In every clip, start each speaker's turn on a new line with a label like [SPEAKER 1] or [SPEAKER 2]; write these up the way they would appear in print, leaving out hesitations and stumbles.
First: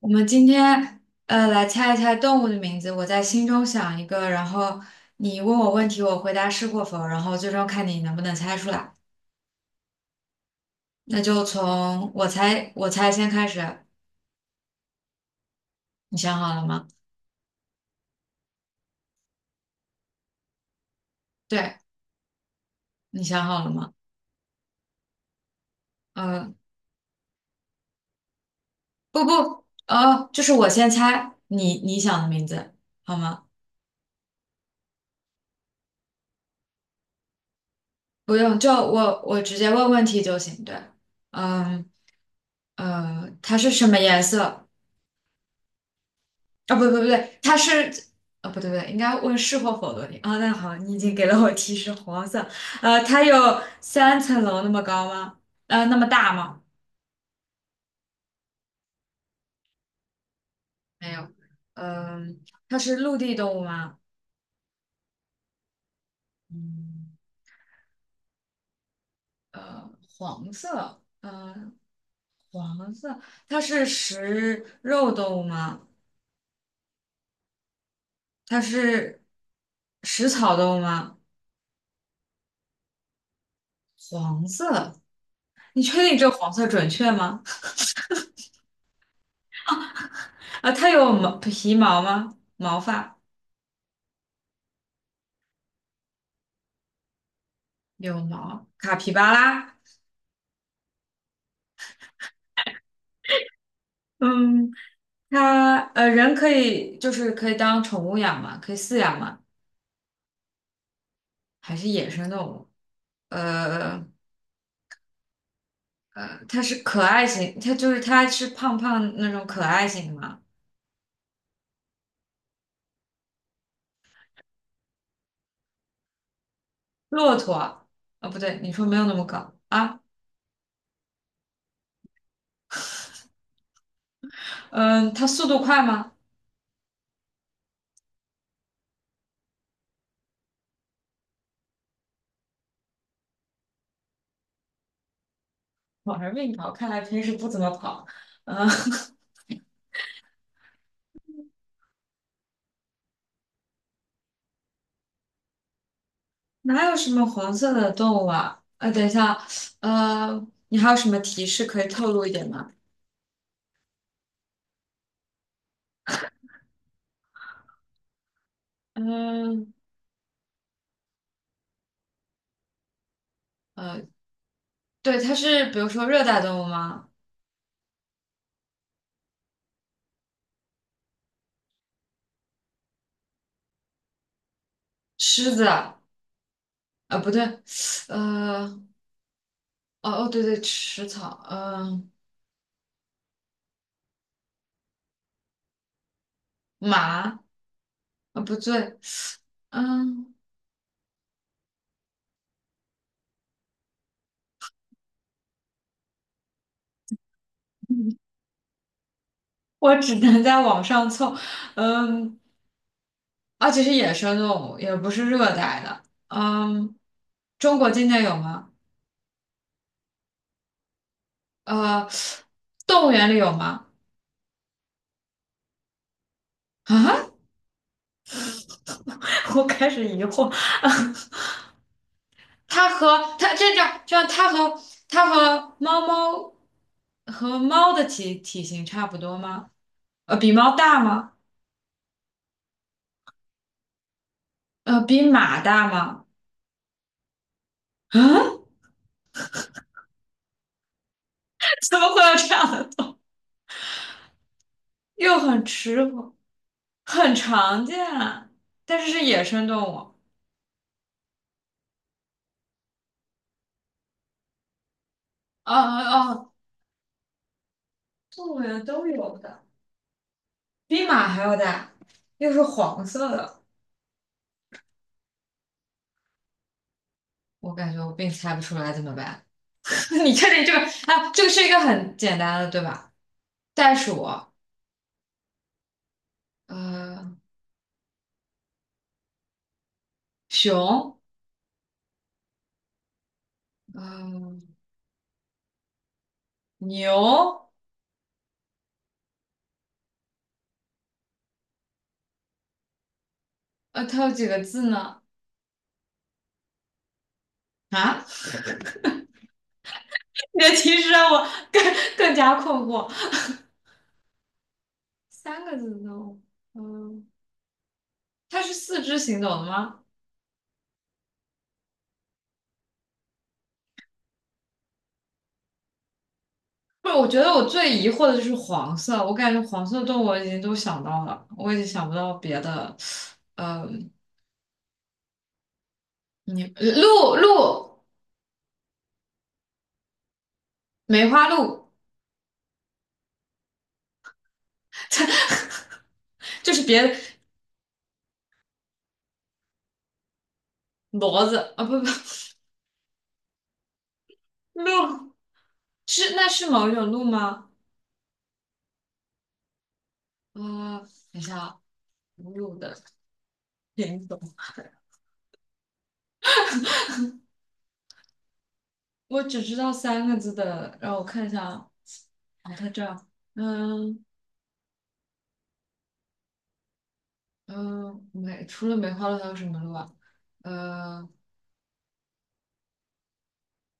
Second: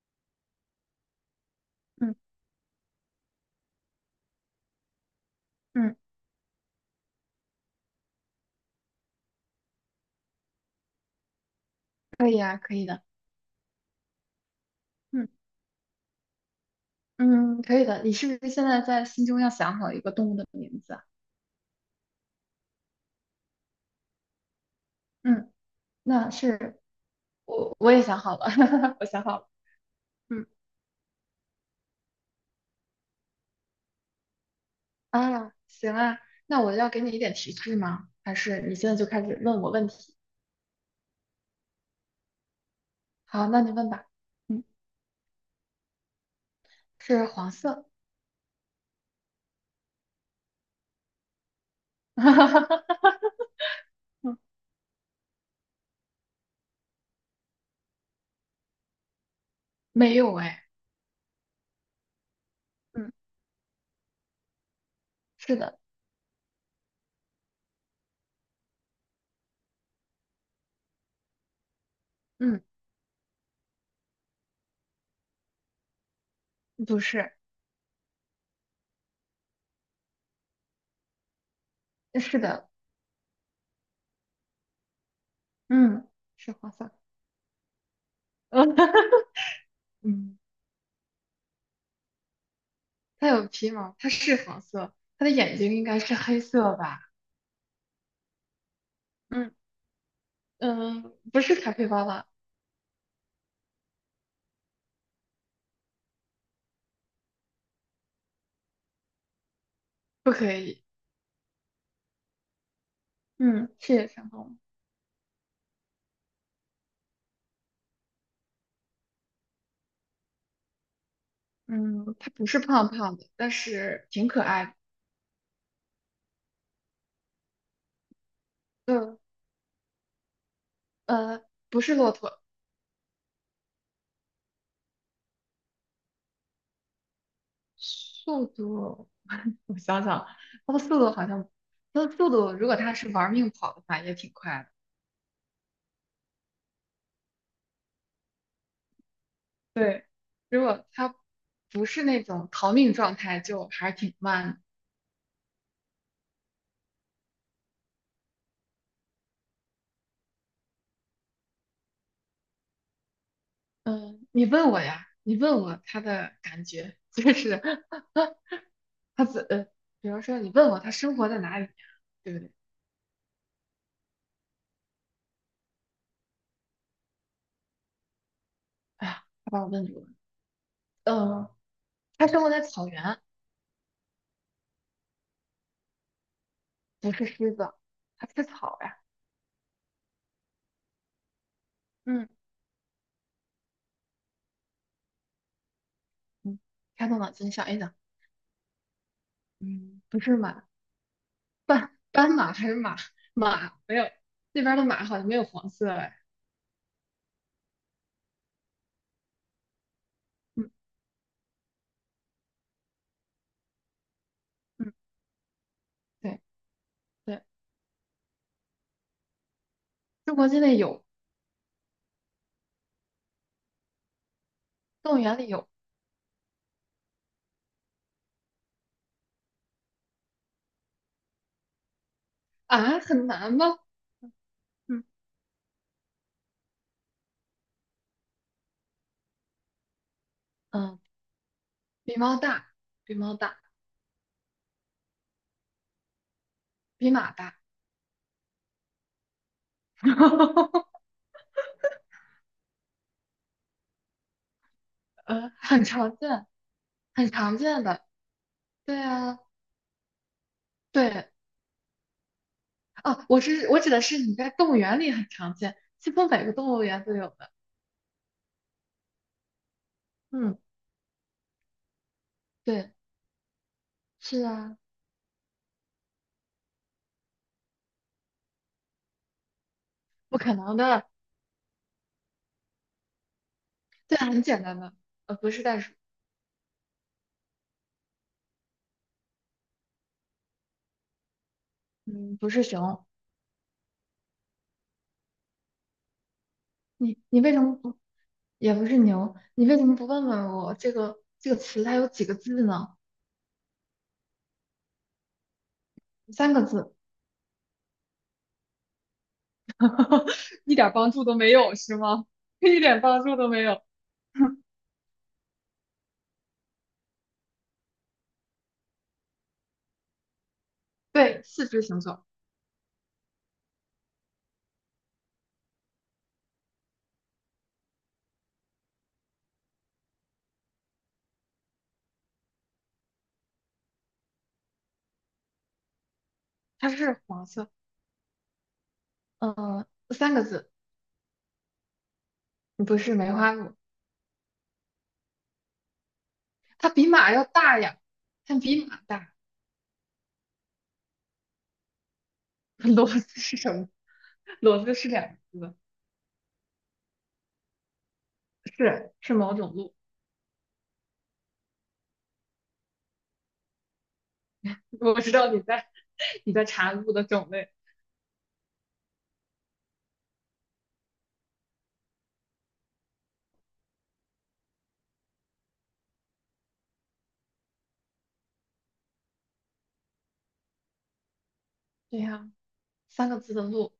[SPEAKER 1] 我们今天来猜一猜
[SPEAKER 2] 嗯
[SPEAKER 1] 动物的名字，我在心中想一个，然后你问我问
[SPEAKER 2] 嗯，
[SPEAKER 1] 题，我回答是或否，然后最终看你能不能猜出来。那就从我
[SPEAKER 2] 可以啊，
[SPEAKER 1] 猜
[SPEAKER 2] 可以
[SPEAKER 1] 我
[SPEAKER 2] 的，
[SPEAKER 1] 猜先开始，
[SPEAKER 2] 嗯
[SPEAKER 1] 你想好了吗？
[SPEAKER 2] 嗯，可以的。你是不是现在在心中要想好一个动物的名字啊？
[SPEAKER 1] 对，你想好了吗？
[SPEAKER 2] 嗯，那
[SPEAKER 1] 嗯，
[SPEAKER 2] 是我也想好了，我想
[SPEAKER 1] 不
[SPEAKER 2] 好了。
[SPEAKER 1] 不，哦，就
[SPEAKER 2] 嗯
[SPEAKER 1] 是我先猜你想的名字，好吗？
[SPEAKER 2] 啊，行啊，那我要给你一点提示吗？还
[SPEAKER 1] 不用，
[SPEAKER 2] 是
[SPEAKER 1] 就
[SPEAKER 2] 你现在就开
[SPEAKER 1] 我
[SPEAKER 2] 始
[SPEAKER 1] 我直
[SPEAKER 2] 问
[SPEAKER 1] 接
[SPEAKER 2] 我问
[SPEAKER 1] 问问
[SPEAKER 2] 题？
[SPEAKER 1] 题就行。对，嗯，
[SPEAKER 2] 好，
[SPEAKER 1] 它
[SPEAKER 2] 那
[SPEAKER 1] 是
[SPEAKER 2] 你
[SPEAKER 1] 什
[SPEAKER 2] 问
[SPEAKER 1] 么
[SPEAKER 2] 吧。
[SPEAKER 1] 颜
[SPEAKER 2] 嗯，
[SPEAKER 1] 色？啊，不不不
[SPEAKER 2] 是
[SPEAKER 1] 对，
[SPEAKER 2] 黄色。
[SPEAKER 1] 啊，不对不对，应该问是或否的问题啊。那好，你已经给了我提示，黄色。它有三
[SPEAKER 2] 嗯，
[SPEAKER 1] 层楼那么高吗？那么大吗？
[SPEAKER 2] 没有哎。
[SPEAKER 1] 没有。嗯，它是
[SPEAKER 2] 嗯，
[SPEAKER 1] 陆地动物吗？
[SPEAKER 2] 是的。
[SPEAKER 1] 嗯，呃，黄色，嗯，
[SPEAKER 2] 嗯，
[SPEAKER 1] 黄色，它是食肉动物吗？
[SPEAKER 2] 不是，
[SPEAKER 1] 它是食草动物吗？
[SPEAKER 2] 是的。
[SPEAKER 1] 黄色，你确
[SPEAKER 2] 嗯，
[SPEAKER 1] 定这个黄
[SPEAKER 2] 是
[SPEAKER 1] 色
[SPEAKER 2] 黄
[SPEAKER 1] 准
[SPEAKER 2] 色。
[SPEAKER 1] 确吗？
[SPEAKER 2] 嗯。
[SPEAKER 1] 啊，它有皮毛吗？毛发？
[SPEAKER 2] 它有皮毛，它是黄色，它的眼睛应该是黑色吧？
[SPEAKER 1] 有毛，卡皮巴
[SPEAKER 2] 嗯
[SPEAKER 1] 拉。
[SPEAKER 2] 嗯，不是卡皮巴拉，
[SPEAKER 1] 嗯，它人可以就是可以当宠物养嘛，可以饲养嘛，
[SPEAKER 2] 不可以。
[SPEAKER 1] 还是野生动物？
[SPEAKER 2] 嗯，谢
[SPEAKER 1] 呃
[SPEAKER 2] 谢生动物。
[SPEAKER 1] 它是可爱型，它就是它是胖胖那种可爱型的嘛。
[SPEAKER 2] 嗯，它不是胖胖的，但是挺可爱的。
[SPEAKER 1] 骆驼啊，哦不对，你说没有那
[SPEAKER 2] 呃
[SPEAKER 1] 么高啊？
[SPEAKER 2] 呃，不是骆驼，
[SPEAKER 1] 嗯，它速度快吗？
[SPEAKER 2] 速度，我想想，它的速度好像，它的速度，如果它是玩命跑的话，也挺快的。
[SPEAKER 1] 我还是慢跑，看来平时不怎么跑。嗯，
[SPEAKER 2] 对，如果它不是那种逃命状态，就还是挺慢的。
[SPEAKER 1] 哪有什么黄色的动物啊？等一下，你还有什么提示可以透露一点吗？
[SPEAKER 2] 嗯，你问我呀，你问我他的感觉，就是 他怎，呃，
[SPEAKER 1] 嗯。
[SPEAKER 2] 比如说你问我他生活在哪里呀，对不对？
[SPEAKER 1] 呃。对，它是比如说热带动物吗？
[SPEAKER 2] 哎呀，他把我问住了。嗯，他生活在草原，
[SPEAKER 1] 狮子啊，
[SPEAKER 2] 不是
[SPEAKER 1] 不对，
[SPEAKER 2] 狮子，他吃草
[SPEAKER 1] 呃，
[SPEAKER 2] 呀。
[SPEAKER 1] 哦哦，对对，食草，嗯，
[SPEAKER 2] 嗯嗯，开动脑
[SPEAKER 1] 马
[SPEAKER 2] 筋想一想，
[SPEAKER 1] 啊，不对，
[SPEAKER 2] 嗯，不
[SPEAKER 1] 嗯，
[SPEAKER 2] 是马，斑马还是马没有，那边儿的马好像没有黄色哎。
[SPEAKER 1] 我只能在
[SPEAKER 2] 嗯
[SPEAKER 1] 网上凑，嗯，而且是野生动物，
[SPEAKER 2] 嗯，
[SPEAKER 1] 也不是热带的，
[SPEAKER 2] 对
[SPEAKER 1] 嗯，
[SPEAKER 2] 对，
[SPEAKER 1] 中国境内有吗？
[SPEAKER 2] 中国境内有，
[SPEAKER 1] 呃，动物园里有吗？
[SPEAKER 2] 动物园里有
[SPEAKER 1] 啊，我开始疑惑，它
[SPEAKER 2] 啊，很
[SPEAKER 1] 和
[SPEAKER 2] 难
[SPEAKER 1] 它这
[SPEAKER 2] 吗？
[SPEAKER 1] 叫这样它和
[SPEAKER 2] 嗯，
[SPEAKER 1] 它和猫猫和猫的体型差不多吗？比猫
[SPEAKER 2] 嗯，
[SPEAKER 1] 大吗？
[SPEAKER 2] 比猫大，比猫大，
[SPEAKER 1] 比马大吗？
[SPEAKER 2] 比马大，
[SPEAKER 1] 啊，怎么会有这样的动物？又很
[SPEAKER 2] 很
[SPEAKER 1] 吃
[SPEAKER 2] 常
[SPEAKER 1] 苦，
[SPEAKER 2] 见，很
[SPEAKER 1] 很
[SPEAKER 2] 常见
[SPEAKER 1] 常
[SPEAKER 2] 的。
[SPEAKER 1] 见啊，但
[SPEAKER 2] 对
[SPEAKER 1] 是是
[SPEAKER 2] 啊，
[SPEAKER 1] 野生动物。
[SPEAKER 2] 对，哦，我指的是你在动物园里很常
[SPEAKER 1] 啊
[SPEAKER 2] 见，几乎
[SPEAKER 1] 啊
[SPEAKER 2] 每
[SPEAKER 1] 啊！
[SPEAKER 2] 个动物园都有的。
[SPEAKER 1] 动物园都有的，
[SPEAKER 2] 嗯，
[SPEAKER 1] 比马还要大，又是
[SPEAKER 2] 对，
[SPEAKER 1] 黄色的。
[SPEAKER 2] 是啊，
[SPEAKER 1] 我感觉我并猜不出来怎么办？你
[SPEAKER 2] 不
[SPEAKER 1] 确
[SPEAKER 2] 可
[SPEAKER 1] 定这
[SPEAKER 2] 能
[SPEAKER 1] 个
[SPEAKER 2] 的。
[SPEAKER 1] 啊？这个是一个很简单的，对吧？袋
[SPEAKER 2] 对
[SPEAKER 1] 鼠，
[SPEAKER 2] 啊，很简单的，不是袋鼠，
[SPEAKER 1] 呃，熊，
[SPEAKER 2] 嗯，不是熊，
[SPEAKER 1] 呃，
[SPEAKER 2] 你
[SPEAKER 1] 牛，
[SPEAKER 2] 你为什么不，也不是牛，你为什么不问问我这个词它有几个字呢？
[SPEAKER 1] 它有几个字呢？
[SPEAKER 2] 三个字，
[SPEAKER 1] 啊，你的
[SPEAKER 2] 一点儿
[SPEAKER 1] 提示
[SPEAKER 2] 帮助
[SPEAKER 1] 让
[SPEAKER 2] 都
[SPEAKER 1] 我
[SPEAKER 2] 没有
[SPEAKER 1] 更
[SPEAKER 2] 是吗？
[SPEAKER 1] 更加 困
[SPEAKER 2] 一点
[SPEAKER 1] 惑。
[SPEAKER 2] 帮助都没有。
[SPEAKER 1] 三个字动物，嗯，它是四肢行走的吗？
[SPEAKER 2] 对，四肢行走，
[SPEAKER 1] 不是，我觉得我最疑惑的就是黄色，我感觉黄色动物我已经都想到了，我已经想不到别的，嗯，你
[SPEAKER 2] 它是黄色，嗯，三个字，
[SPEAKER 1] 梅花鹿
[SPEAKER 2] 不是梅花鹿，
[SPEAKER 1] 就是
[SPEAKER 2] 它
[SPEAKER 1] 别
[SPEAKER 2] 比
[SPEAKER 1] 的
[SPEAKER 2] 马要大呀，它比马大。
[SPEAKER 1] 骡子啊，不不，
[SPEAKER 2] 骡子是什么？骡子是两
[SPEAKER 1] 鹿
[SPEAKER 2] 个字，
[SPEAKER 1] 是那是某一种鹿吗？
[SPEAKER 2] 是某种鹿。
[SPEAKER 1] 啊，等一下啊，鹿的品种，
[SPEAKER 2] 我知道你在 你在查鹿的种类。
[SPEAKER 1] 我只知道三个字的，让我看一下啊，哦，它这儿，嗯，嗯，除了梅花鹿还有什么鹿啊？呃，
[SPEAKER 2] 对呀，三个字的鹿，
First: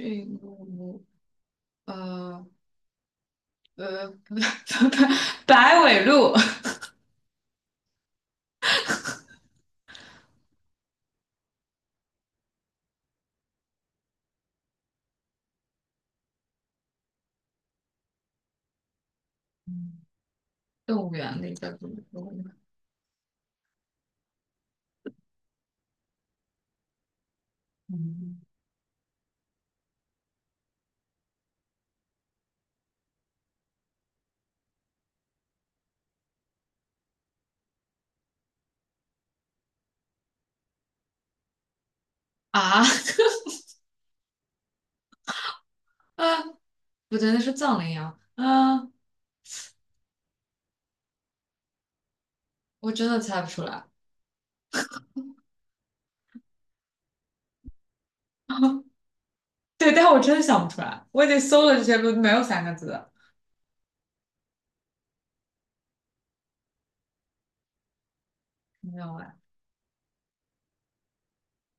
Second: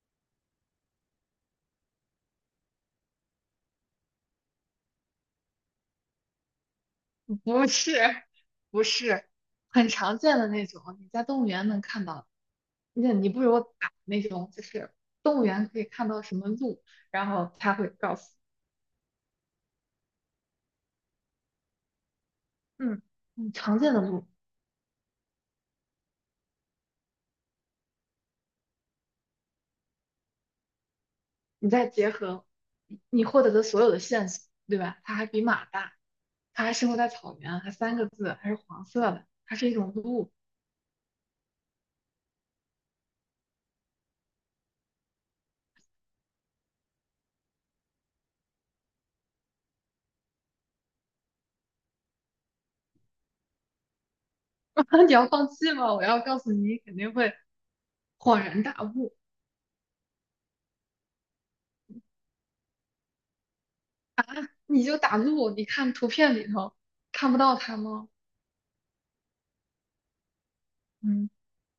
[SPEAKER 1] 驯鹿，呃不不不，白尾鹿，
[SPEAKER 2] 不是不是，很常见的那种，你在动物园能看到。那你不如打那种，就是动物园可以看到什么鹿，然后他会告诉。
[SPEAKER 1] 动物园里的鹿，
[SPEAKER 2] 嗯常见的路，
[SPEAKER 1] 嗯，
[SPEAKER 2] 你再结合你获得的所有的线索，对吧？它还比马大，它还生活在草原，还三个字，还是黄色的，它是一种鹿。
[SPEAKER 1] 啊， 啊，不对，那是藏羚羊，啊，我真的猜不出来，
[SPEAKER 2] 你要放弃吗？我要告诉你，你肯定会恍然大 悟。
[SPEAKER 1] 对，但我真的想不出来，我已经搜了这些鹿，没有三个字的，
[SPEAKER 2] 你就打鹿，你看图片里头看不到它吗？
[SPEAKER 1] 没有哎，
[SPEAKER 2] 嗯，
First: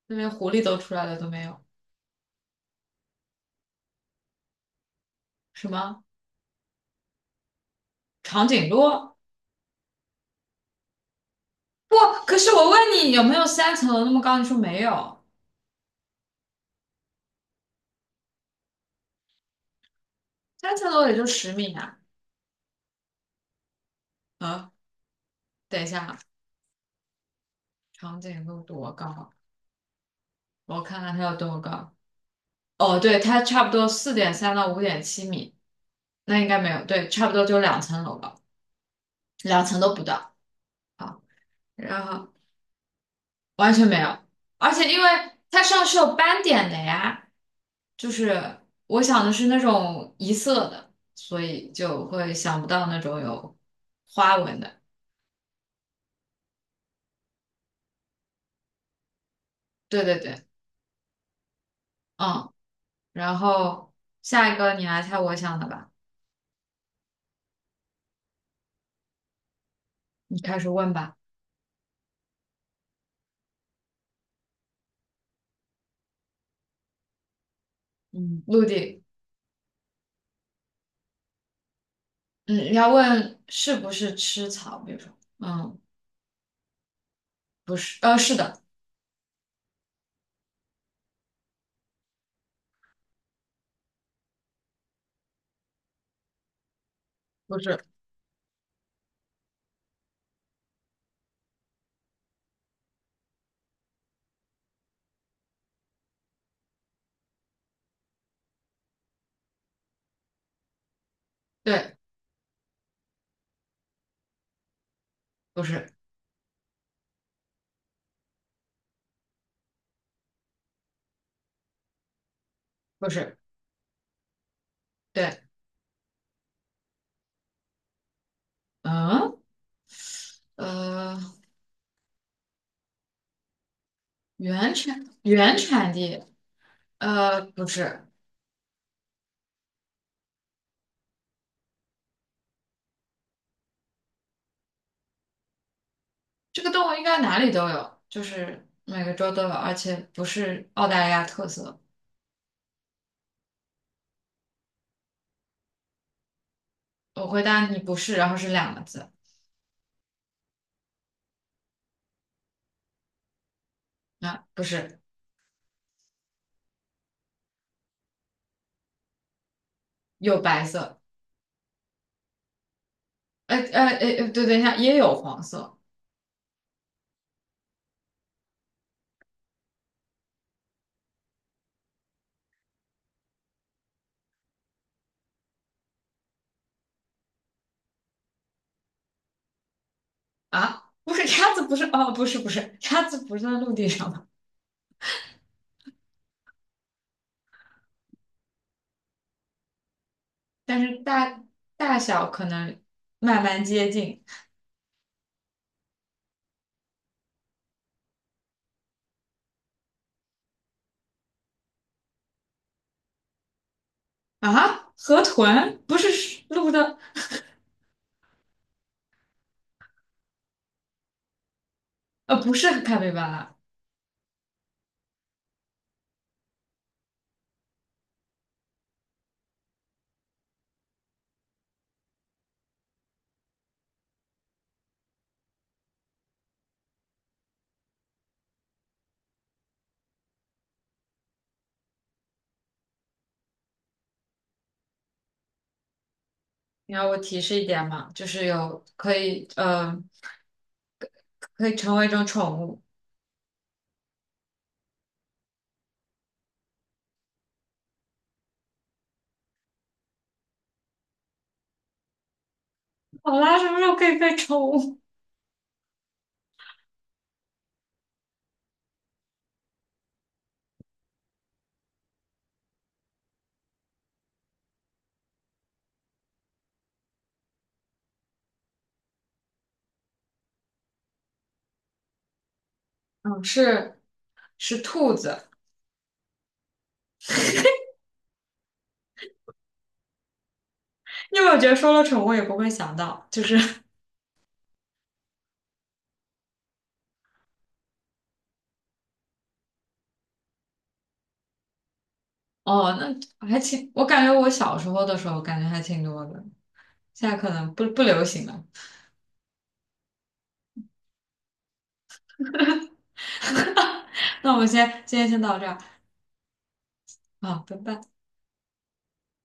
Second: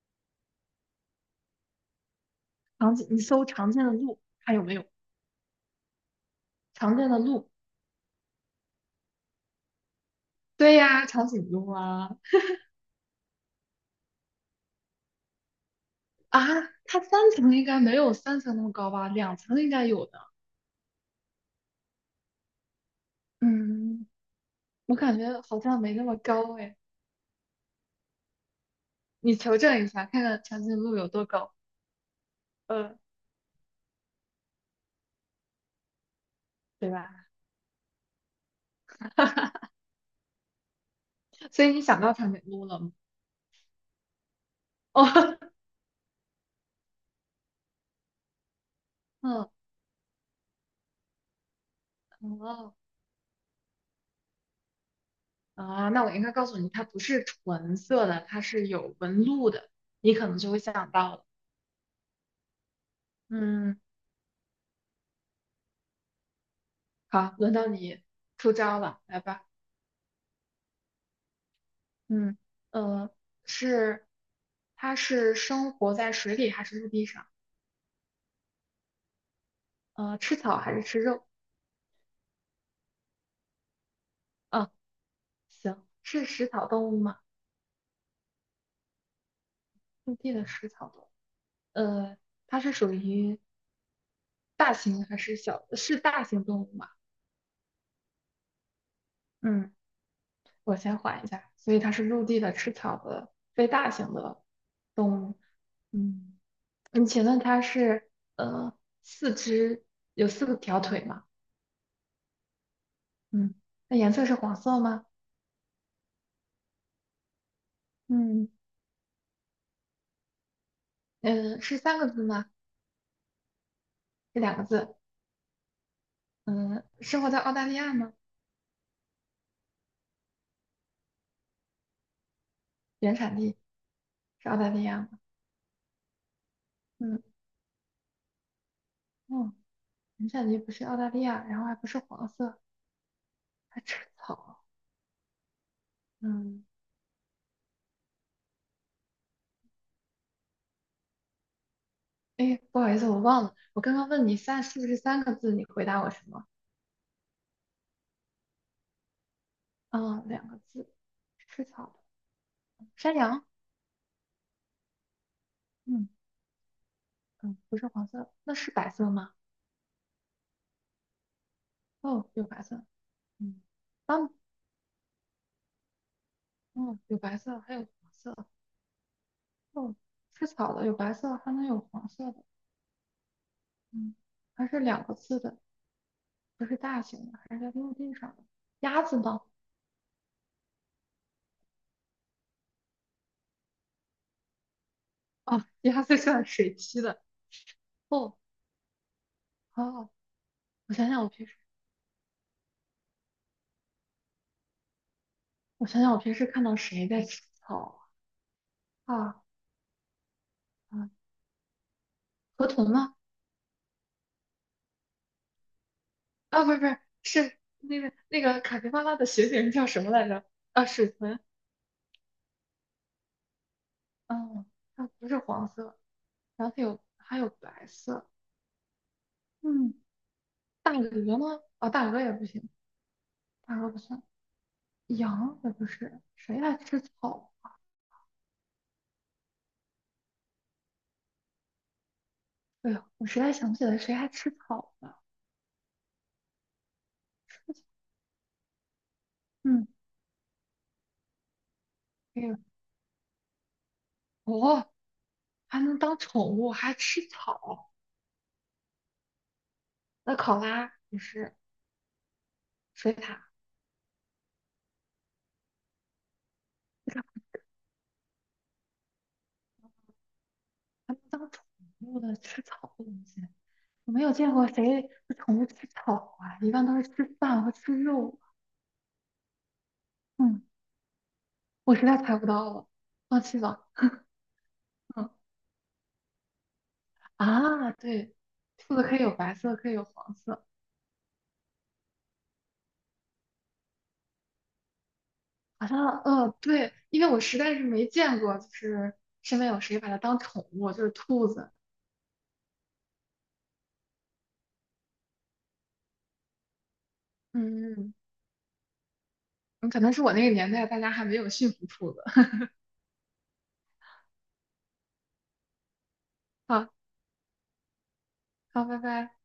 [SPEAKER 1] 这连狐狸都出来了都没有，
[SPEAKER 2] 长颈，你搜常见的鹿，看有没有
[SPEAKER 1] 什么
[SPEAKER 2] 常见的鹿。
[SPEAKER 1] 长颈鹿？
[SPEAKER 2] 对呀，长颈鹿
[SPEAKER 1] 不，
[SPEAKER 2] 啊
[SPEAKER 1] 可是我问你有没有三层楼那么高，你说没有，
[SPEAKER 2] 啊，它三层应该没有三层那么高吧？两层应该有的。
[SPEAKER 1] 三层楼也就10米啊，
[SPEAKER 2] 嗯，
[SPEAKER 1] 啊，
[SPEAKER 2] 我感觉好像
[SPEAKER 1] 等一
[SPEAKER 2] 没那
[SPEAKER 1] 下
[SPEAKER 2] 么
[SPEAKER 1] 啊，
[SPEAKER 2] 高哎，
[SPEAKER 1] 长颈鹿多高？
[SPEAKER 2] 你求证一下，看看长颈
[SPEAKER 1] 我
[SPEAKER 2] 鹿
[SPEAKER 1] 看
[SPEAKER 2] 有
[SPEAKER 1] 看它
[SPEAKER 2] 多
[SPEAKER 1] 有
[SPEAKER 2] 高，
[SPEAKER 1] 多高。
[SPEAKER 2] 呃，
[SPEAKER 1] 哦，对，它差不多4.3到5.7米，那应该没有，
[SPEAKER 2] 对吧？
[SPEAKER 1] 对，差不多就2层楼高，两层都不到。好，
[SPEAKER 2] 所以你想
[SPEAKER 1] 然
[SPEAKER 2] 到长
[SPEAKER 1] 后
[SPEAKER 2] 颈鹿了吗？
[SPEAKER 1] 完全没有，而且 因
[SPEAKER 2] 哦，
[SPEAKER 1] 为它上是有斑点的呀，就是我想的是
[SPEAKER 2] 嗯，
[SPEAKER 1] 那种一色的，所以就会想不
[SPEAKER 2] 哦，
[SPEAKER 1] 到那种有花纹的。
[SPEAKER 2] 啊，那我应该告诉你，它不是纯色的，它是有纹路的，
[SPEAKER 1] 对
[SPEAKER 2] 你
[SPEAKER 1] 对
[SPEAKER 2] 可能
[SPEAKER 1] 对，
[SPEAKER 2] 就会想到了。
[SPEAKER 1] 嗯，然
[SPEAKER 2] 嗯，
[SPEAKER 1] 后下一个你来猜我想的吧，
[SPEAKER 2] 好，轮到你出招了，来吧。
[SPEAKER 1] 你开始问吧。
[SPEAKER 2] 嗯，呃，是，它是生活在水里还是陆地上？
[SPEAKER 1] 嗯，陆地。
[SPEAKER 2] 吃草还是吃肉？
[SPEAKER 1] 嗯，你要问是不是吃
[SPEAKER 2] 啊，
[SPEAKER 1] 草，比如说，嗯，
[SPEAKER 2] 行，是食草动物吗？
[SPEAKER 1] 不是，是的，
[SPEAKER 2] 陆地的食草动物。呃，它是属于大型还是小？是大型动物吗？
[SPEAKER 1] 不是，
[SPEAKER 2] 嗯，我先缓一下，所以它是陆地的、吃草的、非大型的动物。嗯，你请问它是呃四肢有四个条腿吗？
[SPEAKER 1] 对，
[SPEAKER 2] 嗯，那颜色是黄色吗？
[SPEAKER 1] 不是，
[SPEAKER 2] 嗯，嗯，是三个字吗？
[SPEAKER 1] 不是，
[SPEAKER 2] 这两个字？
[SPEAKER 1] 对，
[SPEAKER 2] 嗯，生活在澳大利亚吗？
[SPEAKER 1] 嗯，呃，
[SPEAKER 2] 原产地是澳大
[SPEAKER 1] 原
[SPEAKER 2] 利亚
[SPEAKER 1] 产
[SPEAKER 2] 吗？
[SPEAKER 1] 原产地，
[SPEAKER 2] 嗯，
[SPEAKER 1] 不是，
[SPEAKER 2] 哦，原产地不是澳大利亚，然后还不是黄色，还吃草。
[SPEAKER 1] 这
[SPEAKER 2] 嗯。
[SPEAKER 1] 个动物应该哪里都有，就是每个州都有，而且不是澳大利亚特色。
[SPEAKER 2] 哎，不好意思，我忘了，我刚刚问你是不是三个字，你回答我什么？
[SPEAKER 1] 我回答你不是，然后是2个字，
[SPEAKER 2] 啊，两个字，吃草的山羊，
[SPEAKER 1] 啊，不是，
[SPEAKER 2] 嗯嗯，不是黄色，那是白色吗？
[SPEAKER 1] 有白色，
[SPEAKER 2] 哦，有白色，
[SPEAKER 1] 呃
[SPEAKER 2] 嗯，
[SPEAKER 1] 呃呃，
[SPEAKER 2] 斑，
[SPEAKER 1] 对，等一下，也有黄色。
[SPEAKER 2] 嗯，有白色，还有黄色，哦，吃草的有白色，还能有黄色的，嗯，还是两个字的，不是大型的，还是在陆地上的。鸭子呢？
[SPEAKER 1] 啊，不是鸭子，不是，哦，不是不是，鸭子不是在陆地上吗？
[SPEAKER 2] 哦，鸭子算水栖的，哦好。
[SPEAKER 1] 但
[SPEAKER 2] 我
[SPEAKER 1] 是
[SPEAKER 2] 想想我
[SPEAKER 1] 大
[SPEAKER 2] 平时，
[SPEAKER 1] 大小可能慢慢接近
[SPEAKER 2] 我想想我平时看到谁在吃草啊？啊嗯河豚吗？
[SPEAKER 1] 啊。河豚不是
[SPEAKER 2] 啊，
[SPEAKER 1] 鹿
[SPEAKER 2] 不是不
[SPEAKER 1] 的，
[SPEAKER 2] 是，是那个卡皮巴拉的学名叫什么来着？啊，水豚。
[SPEAKER 1] 不是咖啡巴拉。
[SPEAKER 2] 嗯，它不是黄色，然后它还有白色。嗯，大鹅吗？啊，大鹅也不行，大鹅不算。羊也不是，谁还吃草？哎呀，我实在想不起来谁还吃草了。
[SPEAKER 1] 你要我提示一点嘛，就是有可以，
[SPEAKER 2] 嗯，
[SPEAKER 1] 可以成为一种
[SPEAKER 2] 哎呦，
[SPEAKER 1] 宠物。
[SPEAKER 2] 哦，还能当宠物，还吃草？那考拉也是水獭，
[SPEAKER 1] 好啦，什么时候可以被宠物？
[SPEAKER 2] 不是还能当宠物的吃草的东西？我没有见过谁的宠物吃草啊，一般都是吃饭和吃肉。嗯，我实在猜不到了，放
[SPEAKER 1] 嗯，
[SPEAKER 2] 弃吧。
[SPEAKER 1] 是兔
[SPEAKER 2] 嗯
[SPEAKER 1] 子，
[SPEAKER 2] 啊，对，兔子可以有白色，可以有黄色，
[SPEAKER 1] 因为我觉得说了宠物也不会想到，就是
[SPEAKER 2] 好像对，因为我实在是没见过，就是身边有谁把它当宠物，就是兔子。
[SPEAKER 1] 哦，那还挺，我感觉我小时候的时候感觉还挺多的，现在可能
[SPEAKER 2] 嗯
[SPEAKER 1] 不
[SPEAKER 2] 嗯，
[SPEAKER 1] 流行了。
[SPEAKER 2] 嗯可能是我那个年代大家还没有驯服兔子。
[SPEAKER 1] 那我们今天先到这儿
[SPEAKER 2] 好，
[SPEAKER 1] 啊，拜拜。
[SPEAKER 2] 好，拜拜。